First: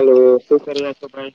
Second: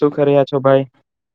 Hello શું કરી રહ્યાં છે ભાઈ,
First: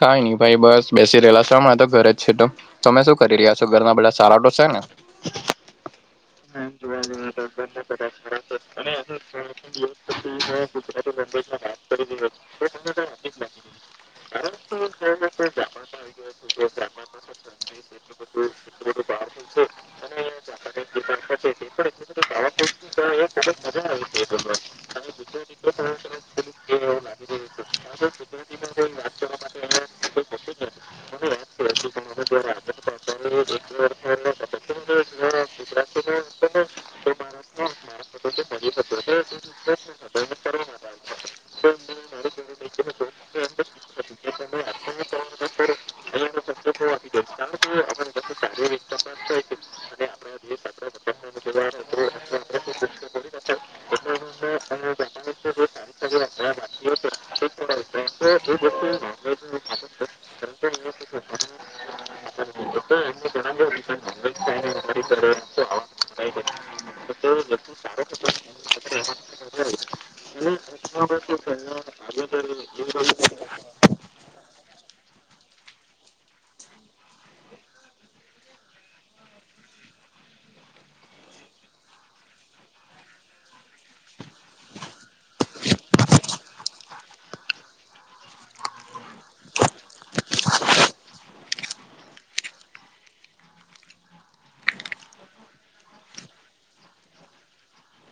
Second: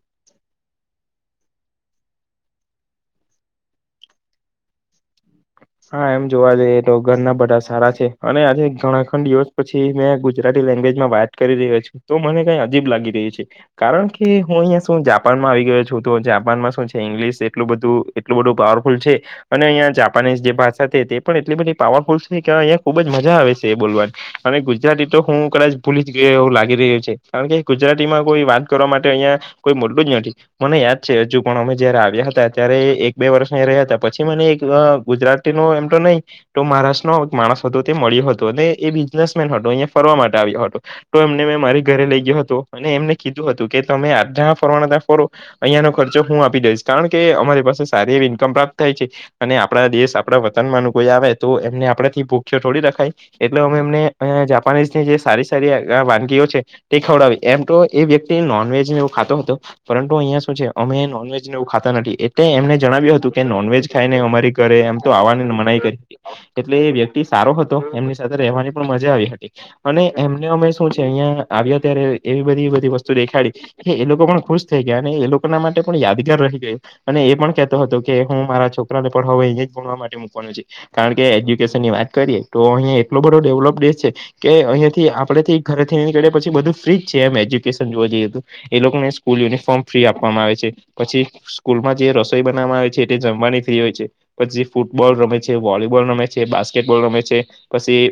કઈ નહી બસ બેસી રહેેલા શે તો ઘરે જ છે તો તમે શું કરી રહ્યા છો ઘરમાં બધા સારાતો છે ને [inaudible] હા એમ જોવા જઈએ તો ઘરના બધા સારા છે અને આજે ઘણા દિવસ પછી મેં ગુજરાતી લેંગ્વેજમાં વાત કરી છે તો મને કઈ અજીબ લાગી રહી છે કારણ કે હું અહીં શું જાપાનમાં આવી ગયો છું તો જાપાનમાં ઈંગ્લીસ એટલું બધું એટલું બધું પાવરફુલ છે અને અહીં જાપાનીઝ જે ભાષા છે તે પણ એટલી બધી પાવરફુલ છે કે અહીંયા ખૂબ જ મજા આવે છે એ બોલવાની અને ગુજરાતી તો હું કદાચ ભૂલી જ ગયો એવું લાગે છે કારણ કે ગુજરાતીમાં કોઈ વાત કરવા માટે અહિયાં કોઈ [unintelligible] જ નથી મને યાદ છે હજુ પણ જયારે આવ્યા હતા ત્યારે એક બે વર્ષ રહ્યા હતા પછી મને એક ગુજરાતી નો એમ તો નહીં તો મહારાષ્ટ્ર નો માણસ હતો તે મળ્યો હતો અને એ બિઝનેસમેન હતો અહીંયા ફરવા માટે આવ્યો હતો તો એમને મારી ઘરે લઈ ગયો હતો અને એમને કીધું હતું કે તમે જ્યાં ફરવાના ફરો અહીયાં નો ખર્ચો હું આપી દહીસ કારણ કે અમારી પાસે સારી એવી ઇન્કમ પ્રાપ્ત થાય છે અને આપણા દેશ આપણા વતનમાંનુ કોઈ આવે તો એમને આપડા થી ભૂખ્યો થોડી રખાય એટલે અમે એમને અને જાપાનીઝ ની જે સારી સારી વાનગીઓ છે તે ખવડાવી એમ તો એ વ્યક્તિ નોન વજને એવો ખાતો હતો પરંતુ અહિયાં શું છે અમે નોનવેજને એવું ખાતા નથી એટલે એમને જણાવ્યું હતું કે નોનવેજ ખાઈને અમારી કરે એમ તો આવાની મનાઈ કરી એટલે એ વ્યક્તિ સારો હતો એમની સાથે રહેવાની પણ મજા આવી હતી અને એ અમે શું છે અહિયાં આવ્યા ત્યારે એવી બધી બધી વસ્તુ દેખાડી એ એ લોકો પણ ખુશ થઈ ગયા અને એ લોકોના માટે પણ યાદગાર રહી ગયા અને એ પણ કેતો હતો કે હું મારા છોકરાને હવે અહીયા જ ભણવા માટે મૂકવાનું છે કારણ કે એજ્યુકેશનની વાત કરીએ તો અહંયા એટલો બધો ડેવલપ દેશ છે કે અહીંયાથી આપડે થી ઘરે થી નીકળીએ પછી બધું ફ્રીજ છે એમ એજ્યુકેશન જોવા જઈએ હતું એ લોકોને સ્કૂલ યુનિફોર્મ ફ્રી આપવામાં આવે છે પછી સ્કૂલમાં જે રસોઈ બનાવામાં આવે છે એ જમવાની ફ્રી હોય છે પછી ફૂટબોલ રમે છે વોલીબોલ રમે છે બાસ્કેટબોલ રમે છે પછી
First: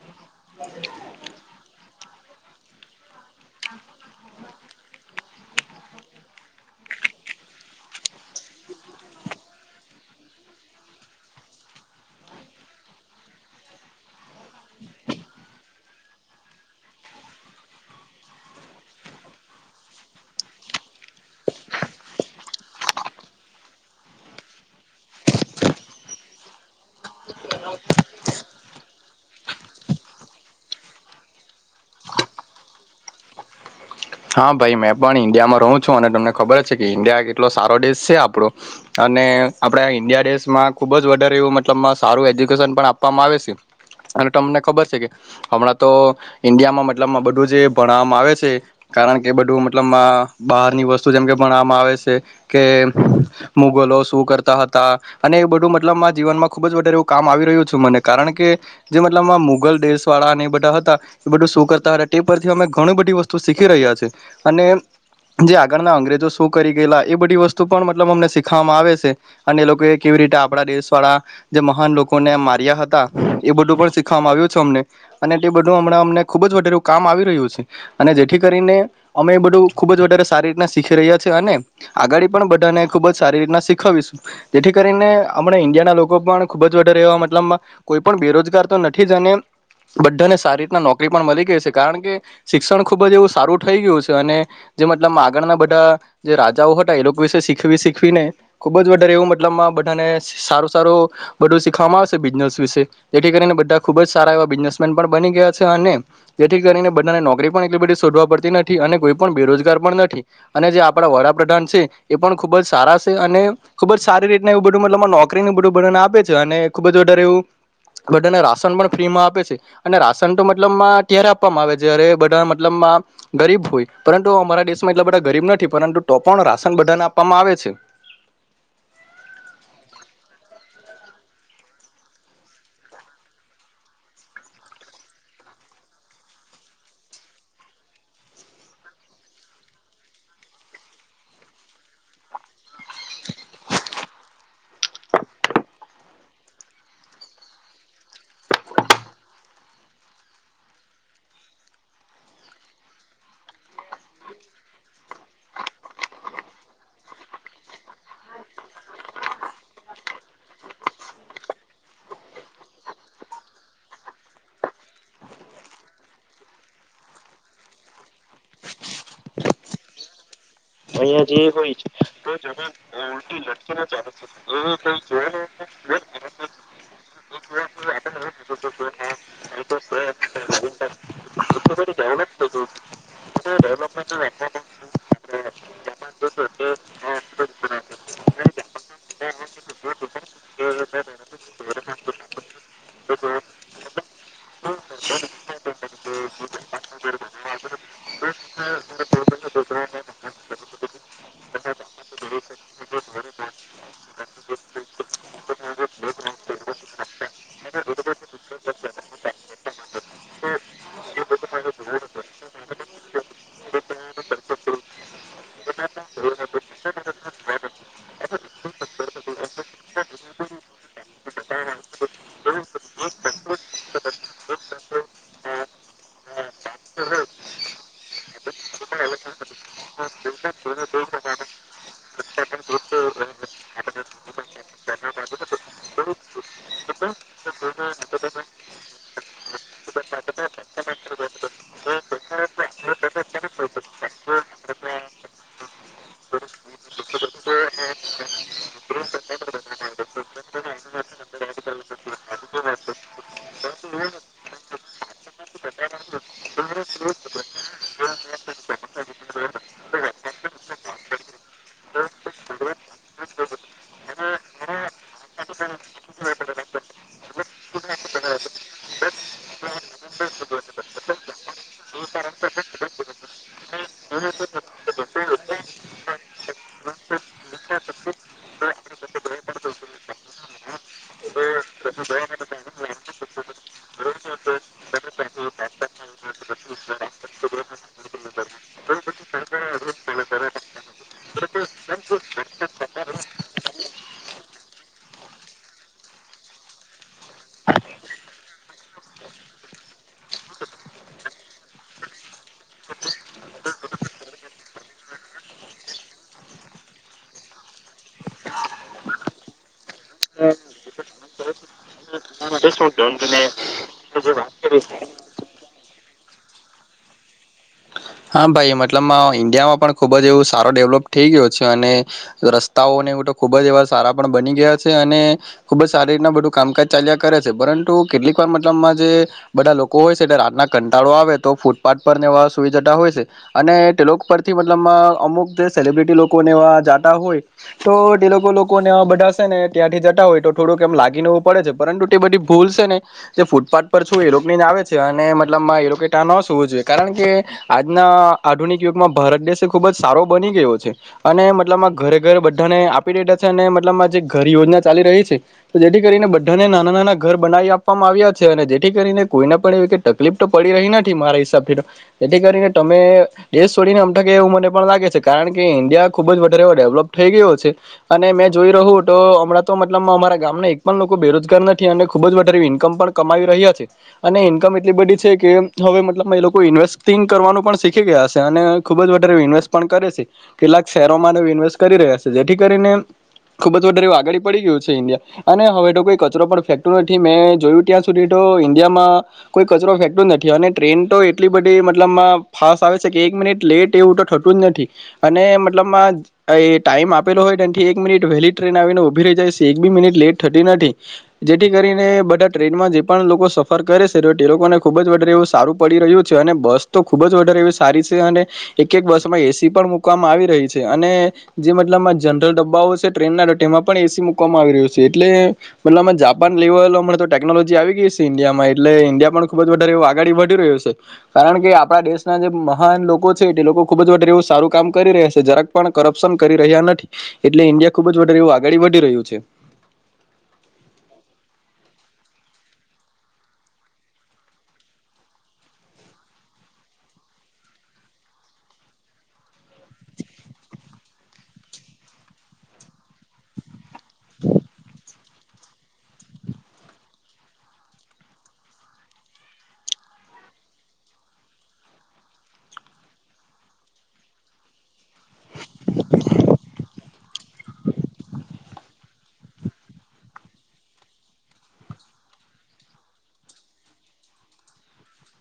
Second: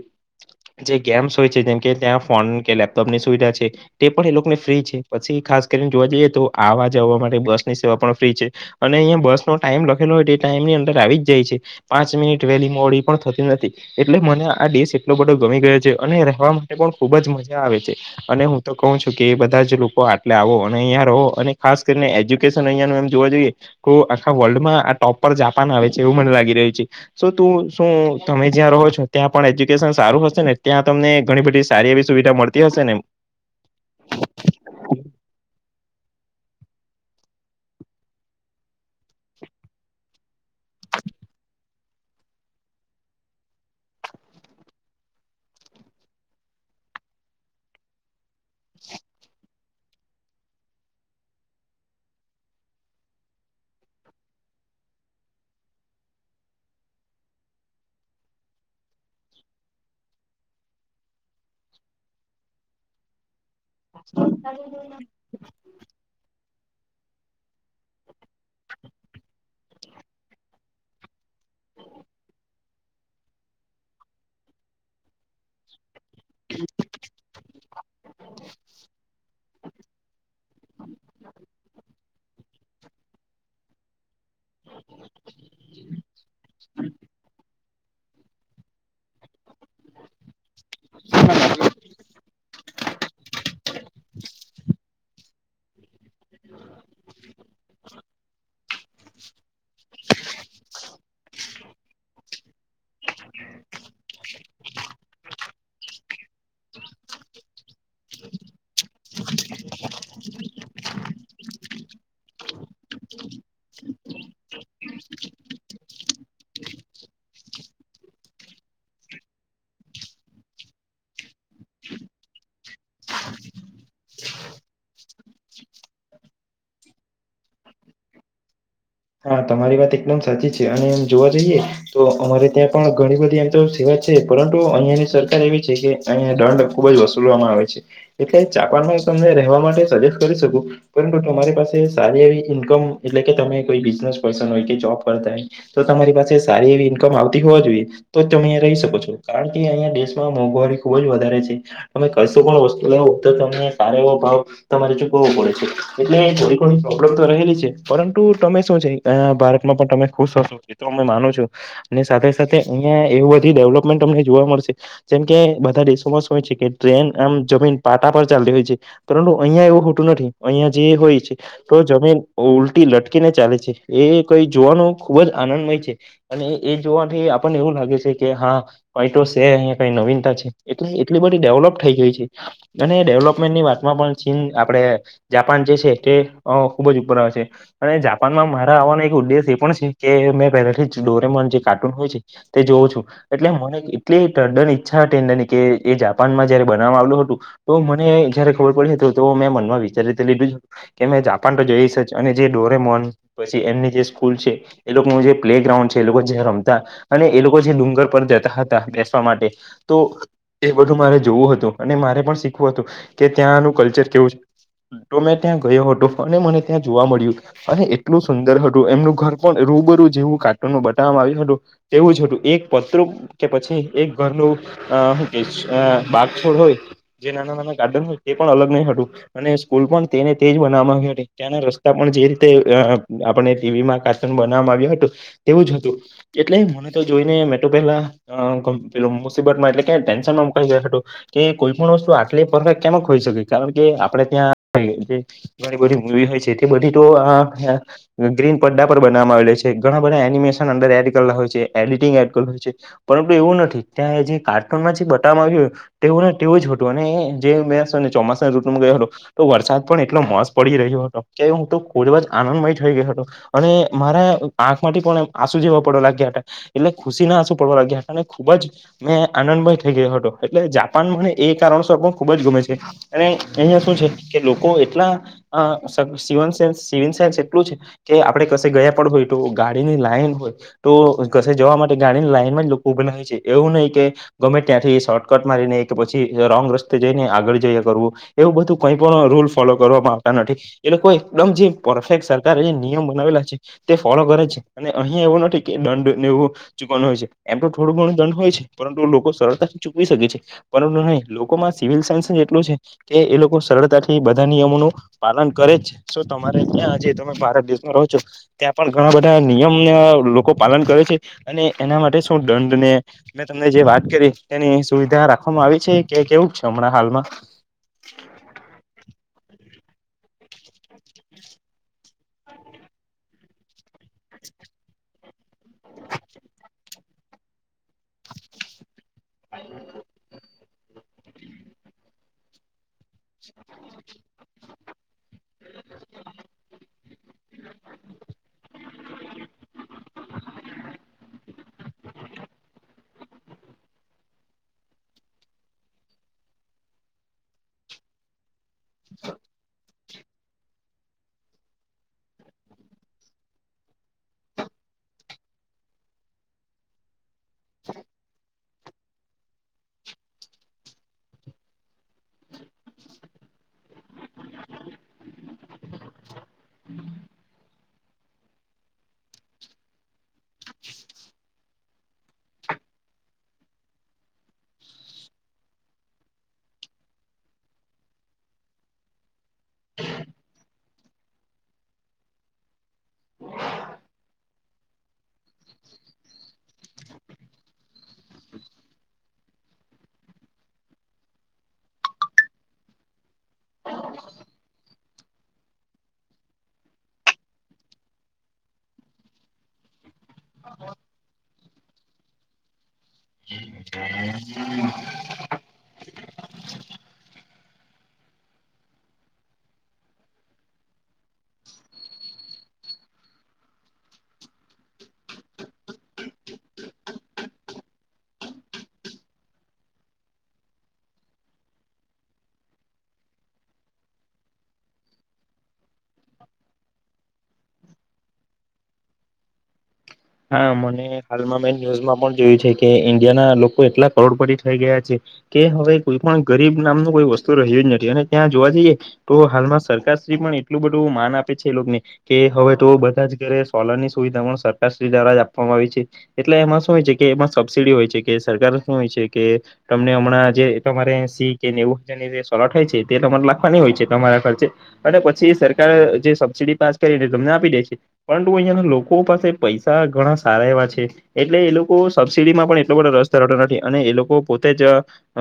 જે ગેમ્સ હોય છે જેમ કે ત્યાં ફોન કે લેપટોપની સુવિધા છે તે પણ એ લોકોને ફ્રી છે પછી ખાસ કરીને જોવા જઈએ તો આવા જવા માટે બસ ની સેવા પણ ફ્રી છે અને અહીંયા બસ નો ટાઈમ લખેલો હોય ટાઈમની અંદર આવી જાય છે પાંચ મિનિટ વહેલી મોડી પણ થતી નથી એટલે મને આ દેશ એટલો બધો ગમી ગયો છે અનેવા માટે પણ ખુબ જ મજા આવે છે અને હું તો કહું છું કે એ બધા જ લોકો આટલે આવો અને રહો અને ખાસ કરીને એજ્યુકેશન અ એમ જોઈએ તો આખા વર્લ્ડમાં આ ટોપ પર આવે છે એવું મને લાગી રહ્યું છે તો તું શું તમે જ્યાં રહો છો ત્યાં પણ એજ્યુકેશન સારું હશે ને ત્યાં તમને ઘણી બધી સારી એવી સુવિધા મળતી હશે ને હા ભાઈ મેં પણ ઈન્ડિયામાં રહું છું અને તમને ખબર છે કે ઈન્ડિયા કેટલો સારો દેશ છે આપણો અને આપણા ઈન્ડિયા દેશમાં ખૂબ જ વધારે એવું મતલબ સારું એજ્યુકેશન પણ આપવામાં આવે છે અને તમને ખબર છે કે હમણાં તો ઈન્ડિયામાં મતલબ બધું જે ભણવામાં આવે છે કારણ કે બધું મતલબ બહારની વસ્તુ જેમ કે ભણવામાં આવે છે કે મુગલ શું કરતા હતા અને એ બધું મતલબ જીવનમાં ખુબ વધારે એવું કામ આવી રહ્યું છું મને કારણ કે જે મતલબમાં મુગલ દેશ વાળા એ બધા હતા એ બધું શું કરતા હતા તે પરથી અમે ઘણું બધી વસ્તુ શીખી રહ્યા છે અને જે આગળના અંગ્રેજો શું કરી ગયેલા એ બધી વસ્તુ પણ મતલબ અમને શીખવામાં આવે છે અને એ લોકો કેવી રીતે આપણા દેશ વાળા જે મહાન લોકોને માર્યા હતા એ બધું પણ શીખવામાં આવ્યું છે અમને અને તે બધું અ અમને ખુબ જ વધારે કામ આવી રહ્યું છે અને જેથી કરીને અમે બધું ખુબ જ વધારે સારી રીતના શીખી રહ્યા અને આગળ પણ બધાને ખુબ જ સારી રીતના શીખવીશ જેથી કરીને અમણા ઈન્ડિયાના લોકો પણ ખુબ જ વધારે એવા મતલબ કોઈ પણ બેરોજગાર તો નથી જ અને બધાને સારી રીતના નોકરી પણ મળી ગઈ છે કારણ કે શિક્ષણ ખુબ જ એવું સારું થઈ ગયું છે અને જે મતલબ આગળના બધા જે રાજાઓ હતા એ લોકો વિશે શીખવી શીખવીને ખૂબ જ વધારે એવું મતલબમાં બધાને સારું સારું બધું શીખવામાં આવશે બિઝનસ વિશે જેથી કરીને બધા ખુબ જ સારા એવા બિઝનેસમેન પણ બની ગયા છે અને જેથી કરીને બધાને નોકરી પણ એટલી બધી શોધવા પડતી નથી અને કોઈ પણ બેરોજગાર પણ નથી અને જે આપણા વડાપ્રધાન છે એ પણ ખૂબ જ સારા સે અને ખુબ જ સારી રીતના એવું બધું મતલબમાં નોકરીને બધું બધાને આપે છે અને ખુબ જ વધારે એવું બધાને રાશન પણ ફ્રી માં આપે છે અને રાશન તો મતલબમાં ક્યારે આપવામાં આવે જ્યારે બ ધા મતલબમાં ગરીબ હોય પરંતુ અમારા દેશમાં એટલા બધા ગરીબ નથી પરંતુ તો પણ રાશન બધાને આપવામાં આવે છે. [inaudible] હા તમારી વાત એકદમ સાચી છે અને એમ જોવા જઈએ તો અમારે ત્યાં પણ ઘણી બધી આમ તો સેવા પરંતુ અહિયાંની સરકાર એવી છે કે અહિયા દંડ ખૂબ જ વસુલવામાં આવે છે એટલે જાપાનમાં તમને રહેવા માટે સજેસ કરી શકું પરંતુ તમારી પાસે સારી એવી ઈન્કમ એટલે કે તમે કોઈ બી જાજ પર્સન હોય કે જોબ કરતા હોય તો તમારી પાસે સારી એવી ઈન્કમ આવતી હોવા જોઈએ તો તમે રહી શકો છો કારણ કે અહીંયા દેશમાં મોંઘવારી ખુબ જ વધારે છે તમે કશો પણ વસ્તુ લવ તો તમને સારો એવો ભાવ તમારે ચૂકવવો પડે છે એટલે થોડી ઘણી પ્રોબ્લમ તો રહેલી છે પરંતુ તમે છું છે ભારતમાં પણ તમે ખુશ હશો મિત્રો મેં માનું છું સાથે સાથે અહિયા એવું બધી ડેવલોપમેન્ટ જોવા મળશે જેમ કે બધા દેશોમાં શું હોય છે કે ટ્રેન આમ જમીન પાટા પર ચાલતી હોય છે પરંતું અહિયાં એવું હોટું નથી અહિયાં જે હોય છે તો જમે ઉલટી લટકી ને ચાલે છે એ કોઈ જોવાનો ખુબ જ આનંદમય છે અને એ જોવાથી આપણને એવું લાગે છે કે હા કઈ તો છે કઈ નવીનતા છે એટલે એટલી બધી ડેવલપ થઈ ગઈ છે અને એ ડેવલપમેન્ટની વાતમાં પણ ચીન આપણે જાપાન જે છે તે ખુબ જ ઉપર આવે છે અને જાપાન માં મારા આવવાનો એક ઉદેશ એ પણ છે કે મેં પે જ ડોરેમોન જે કાર્ટૂન હોય છે તે જોઉં છું. એટલે મને એટલી તદન ઈચ્છા હતી ની કે એ જાપાન માં જયારે બનાવવા આવલું હતું તો મને જયારે ખબર પડી હતી તો મેં મનમાં વિચારી તો લીધું જ કે મેં જાપાન તો જઈશ અને જે ડોરેમોન પછી એમની જે સ્કૂલ છે એ લોકોનું જે પ્લે ગ્રાઉન્ડ છે એ લોકો જ્યા રમતા અને એ લોકો જે ડુંગર પર જતા હતા બેસવા માટે તો એ બધું મારે જોવું હતું અને મારે પણ શીખવું હતું. કે ત્યાંનું કલ્ચર કેવું છે તો મેં ત્યાં ગયો હતો અને મને ત્યાં જોવા મળ્યું અને એટલું સુંદર હતું એમનું ઘર પણ રૂબરૂ જેવું કાર્ટુન માં બતાવવામાં આવ્યું હતું તેવું જ હતું એક પતરુ કે પછી એક ઘર નું હું કે છે બાગ છોડ હોય જે નાના નાના ગાર્ડન તે પણ અલગ નહી હતું અને સ્કૂલ પણ તેને તેજ બનાવામાં આવી હતી ત્યાંના રસ્તા પણ જે રીતે આપણને ટીવીમાં કાર્ટુન બનાવવામાં આવ્યું હતું તેવું જ હતું એટલે મને તો જોઈ ને મેં તો પેલા [unintelligible] મુસીબત માં એટલે ટેન્શનમાં મુકાઈ ગયો હતો કે કોઈ પણ વસ્તુ આટલી પરફેક્ટ કેમક હોઈ શકે કારણ કે આપડે ત્યાં ઘણી બધી મુવી હોય છે તે બધી તો ગ્રીન પડદા પર બનાવામાં આવેલ હોય છે ઘણા બધા એનિમેશન અંદર એડ કરેલા હોય છે એડિટિંગ એડ કરેલ હોય છે. પરંતુ એવું નથી ત્યાં જે કાર્ટૂનમાં જે બતાવામાં આવ્યું તેવું ને તેવું જ હતું અને જે મે ચોમાસના ૠતુ માં ગયો હતો તો વરસાદ પણ એટલો મસ્ત પડી રહ્યો હતો કે હું તો ખૂબ જ આનંદમય થઈ ગયો હતો અને મારા આંખ માંથી પણ આસુ જેવા પડવા લાગ્યા હતા એટલે ખુશી ના આસુ પડવા લાગ્યા હતાને ખુબ જ મેં આનંદમય થઈ ગયો હતો એટલે જાપાન મને એ કારણસર પણ ખુબ જ ગમે છે. અને અહિયાં શું છે કે લોકો એટલા અ [unintelligible] એટલું છે કે આપણે કશે ગયા પણ હોય તો ગાડીની લાઈન હોય તો કશે જવા માટે ગાડીની લાઈન [unintelligible] લોકો ઉભા હોય છે એવું નહીં કે ગમે ત્યાંથી શોર્ટકટ મારીને કે પછી રોંગ રસ્તે જઈને આગળ જ્યા કરવું એવુ બધું કઈ પણ રૂલ ફોલો કરવામાં આવતા નથી એ લોકો એકદમ જે પરફેક્ટ સરકારે નિયમ બનાવેલા છે તે ફોલો કરે છે અને અહિયાં એવું નથી કે દંડ ને એવું ચૂકવાનું હોય છે. એમ તો થોડું ઘણું દંડ હોય છે પરંતુ લોકો સરળતાથી ચૂકવી શકે છે પરંતુ નહીં લોકોમાં સિવિલ સેન્સ જ કે એ લોકો સરળતાથી બધા નિયમોનું પાલન કરે જ છે સો તમારે ક્યાં આજે ભારત દેશમાં રહો છો ત્યાં પણ ઘણા બધા નિયમ લોકો પાલન કરે છે અને એના માટે દંડ ને મેં તમને જે વાત કરી તેની સુવિધા રાખવામાં આવી છે કે કેવું છે હમણાં હાલમાં હા ભાઈ મતલબમાં ઇન્ડિયામાં પણ ખુબ જ એવું સારો ડેવલોપ થઈ ગયો છે અને રસ્તાઓને એવું તો ખુબ જ એવા સારા પણ બની ગયા છે અને ખુબ જ સારી રીતના બધું કામકાજ ચાલ્યા કરે છે પરંતુ કેટલીક વાર મતલબમાં જે બધા લોકો હોય છે એટલે રાતના કંટાળો આવે તો ફૂટપાથ પર એવા સુવિ જટા હોય છે. અને તેલોક પરથી માં અમુક જે સેલિબ્રિટી લોકોને એવા જાતા હોય તો તે લોકો લોકોનેવા બધાશે ને. ત્યાંથી જતા હોય તો થોડુંકમ લાગીનેવું પડે પરંતુ તે બધ ભૂલ છે ને જે ફૂટપાથ પર છું એ લોક ની આ આવે છે અને મતલબમાં એ લોકો એ ત્યાં ન સૂવું જોઈએ કારણ કે આજના આધુનિક યુગમાં ભારત દેશ ખુબ જ સારો બની ગયો છે અને મતલબ આ ઘરે ઘર બધાને આપી દેધા છે અને મતલબમાં જે ઘર યોજના ચાલી એટલી રહી છે જેથી કરીને બાને નાના નાના ઘર બનાવી આપવામાં આવ્યા છે અને જેથી કરીને કોઈને પન એ તકલીફ તો પડી રહી નથી મારા હિસાબથી તો જેથી કરીને તમે દેશ છોડીને અમઠાકે એવું મને પણ લાગે છે કારણ કે ઇન્ડિયા ખુબ જ વધારે ડેવલોપ થઈ અને મેં જોઈ રહ્યું તો હમણાં તો મતલબ અમારા ગામના એક પણ લોકો બેરોજગાર નથી અને ખૂબ જ વધરો ઇન્કમ પણ કમાવી રહ્યા છે અને ઇન્કમ એટલી બધી છે કે હવે મતલબ એ લોકો ઇન્વેસ્ટ ટીન કરવાનું પણ શીખી ગયા હશે અને ખુબ જ વધારે ઇન્વેસ્ટ પણ કરે છે કેટલાક શેરોમાં ઇન્વેસ્ટ કરી જેથી કરીને ખુબ જ વધારે આગડી પડી ગયું છે ઇન્ડિયા અને હવે તો કોઈ કચરો પણ ફેકતું નથી મેં જોયું ત્યાં સુધી તો ઇન્ડિયામાં કોઈ કચરો ફેક નથી અને ટ્રેન તો એટલી બધી તે મતલબ માં આવે છે કે એક મિનિટ લેટ એવું તો થતું જ નથી અને મતલબ માં એ તે ટાઈમ આપેલો હોય તેથી એક મિનટ વહેલી ટ્રેન આવી ને ઉભી રહી જાય છે એક બી મિનિટ લેટ થતી નથી જેથી કરીને બધા ટ્રેનમાં પણ લોકો સફર કરે છે તો તે લોકોને ખૂબ જ વધારે એવું સારું પડી રહ્યું. છે અને બસ તો ખુબ જ વારે એવી સારી છે અને એક એક બસ માં એસી પણ મુૂકવામાં આવી રહી છે અને જે મતલબમાં જનરલ ડબ્બાઓ છે ટ્રેન ના એમાં પણ એસી મુકવામાં આવી રહ્યો છે એટલે મતલબ માં જા પાન જેવો તો ટેનોલોજી આવી ગઈ છે ઇન્ડિયામાં એટલે ઇન્ડિયા પણ ખૂબ જ વધારે આગાડી વધી રહ્યો છે. કારણ કે આપડા દેશના જે મહાન લોકો છે તે લોકો ખુબ જ વ એવ સારું કામ કરી રહ્યા છે જરાક પણ કરપ્શન કરી રહ્યા નથી એટલે ઇન્ડિયા ખુબ જારે એવું આગળ વધી રહ્યું છે. [inaudible] હા મને હાલમાં મેં ન્યૂઝમાં પણ જોયું છે કે ઈન્ડિયા ના લોકો એટલા કરોડપટી થઈ ગયા છે. કે હવે કોઈ પણ ગરીબ નામનું કોઈ વસ્તુ રહ્યું જ નથી અને ત્યાં જોવા જઈએ તો હાલમાં સરકાર પણ એટલું બધું માન આપે છે એને કે હવે તો બધા જ ઘરે સોલર ની સુવિધા પણ દ્વા આપવામાં આવી છે એટલે એમાં શું હોય છે કે એમાં સબસડી હોય છે કે સરકાર શું હોય છે કે ને હમણાં જે તમારે સી કે નેવું હજની જે સોય છે તે તમારે લખવાની હોય છે તમારા ખર્ચે અને પછી સરકારે જે સબસિડી પાસ કરીને તમને આપી દે છે પરંતુ અહિયાં લોકો પાસે પૈસા ઘણા સારા એવા છે એટલે એ લોકો સબસીડી માં પણ એટલો બધો રસ ધરાતો નથી અને એ લોકો પોત તેજ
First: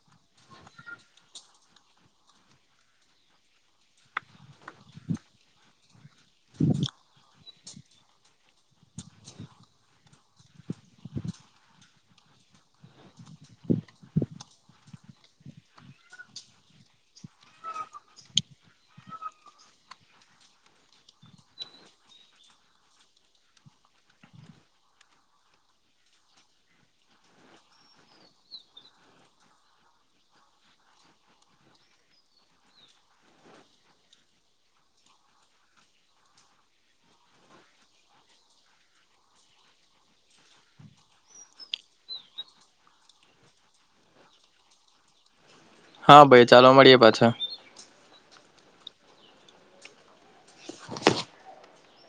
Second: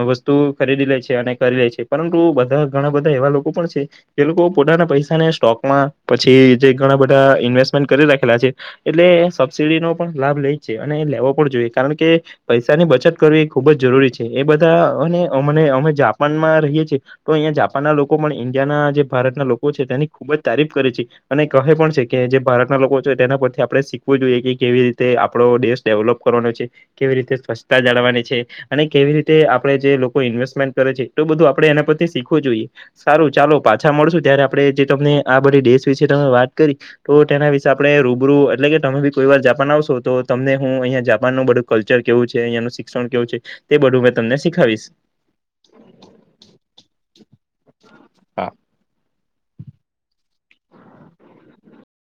વસ્તુ ખરીદી લે છે અને કરી લે છે પરંતુ બધા ઘણા બધા એવા લોકો પણ છે. એ લોકો પોતાના પૈસાને સ્ટોકમાં પછી જે ઘણા બધા ઇન્વેસ્ટમેન્ટ કરી રાખેલા છે. એટલે સબસિડીનોો પણ લાભ લે છે અને લેવો પણ જોઈએ કારણ કે પૈસાની બચત કરવી એ ખુબ જ જરૂરી છે એ બધા અને અમને અમે જાપાનમાં રહીએ છીએ તો અહીંયા જાપાનના લોકો પણ ઇન્ડિયાના જે ભારતના લોકો છે તેની ખુબ જ તારીફ કરે છે અને કહે પણ છે કે જે ભારતના લોકો છે તેના પ આપણે શીખવું જોઈએ કે કેવી રીતે આપડો દેશ ડેવલોપ કરવાનો છે કેવી રીતે સ્વચ્છતા જાળવાની છે. અને કેવી રીતે આપડે જે લોકો ઇન્વેસ્ટમેન્ટ કરે છે એટલું બધું આપે એના પરથી શીખવું જોઈએ સારું ચાલો. પાછા મળશું ત્યારે આપણે જે તમને આ બધી ડેેશ વિસે તમે વાત કરી તો તેના વિશે આપણે રો તો એટલે કે તમે બી કોઈ વાર જાપાન આવશો તો તમને હું અહીંયા જાપાનનું બધું કલ્ચર કેવું છે અહીંયાનું શિક્ષણ કેવું તે બધું મે તમને શીખાવીશ. હા ભાઈ ચાલો મળીએ પાછા. હા.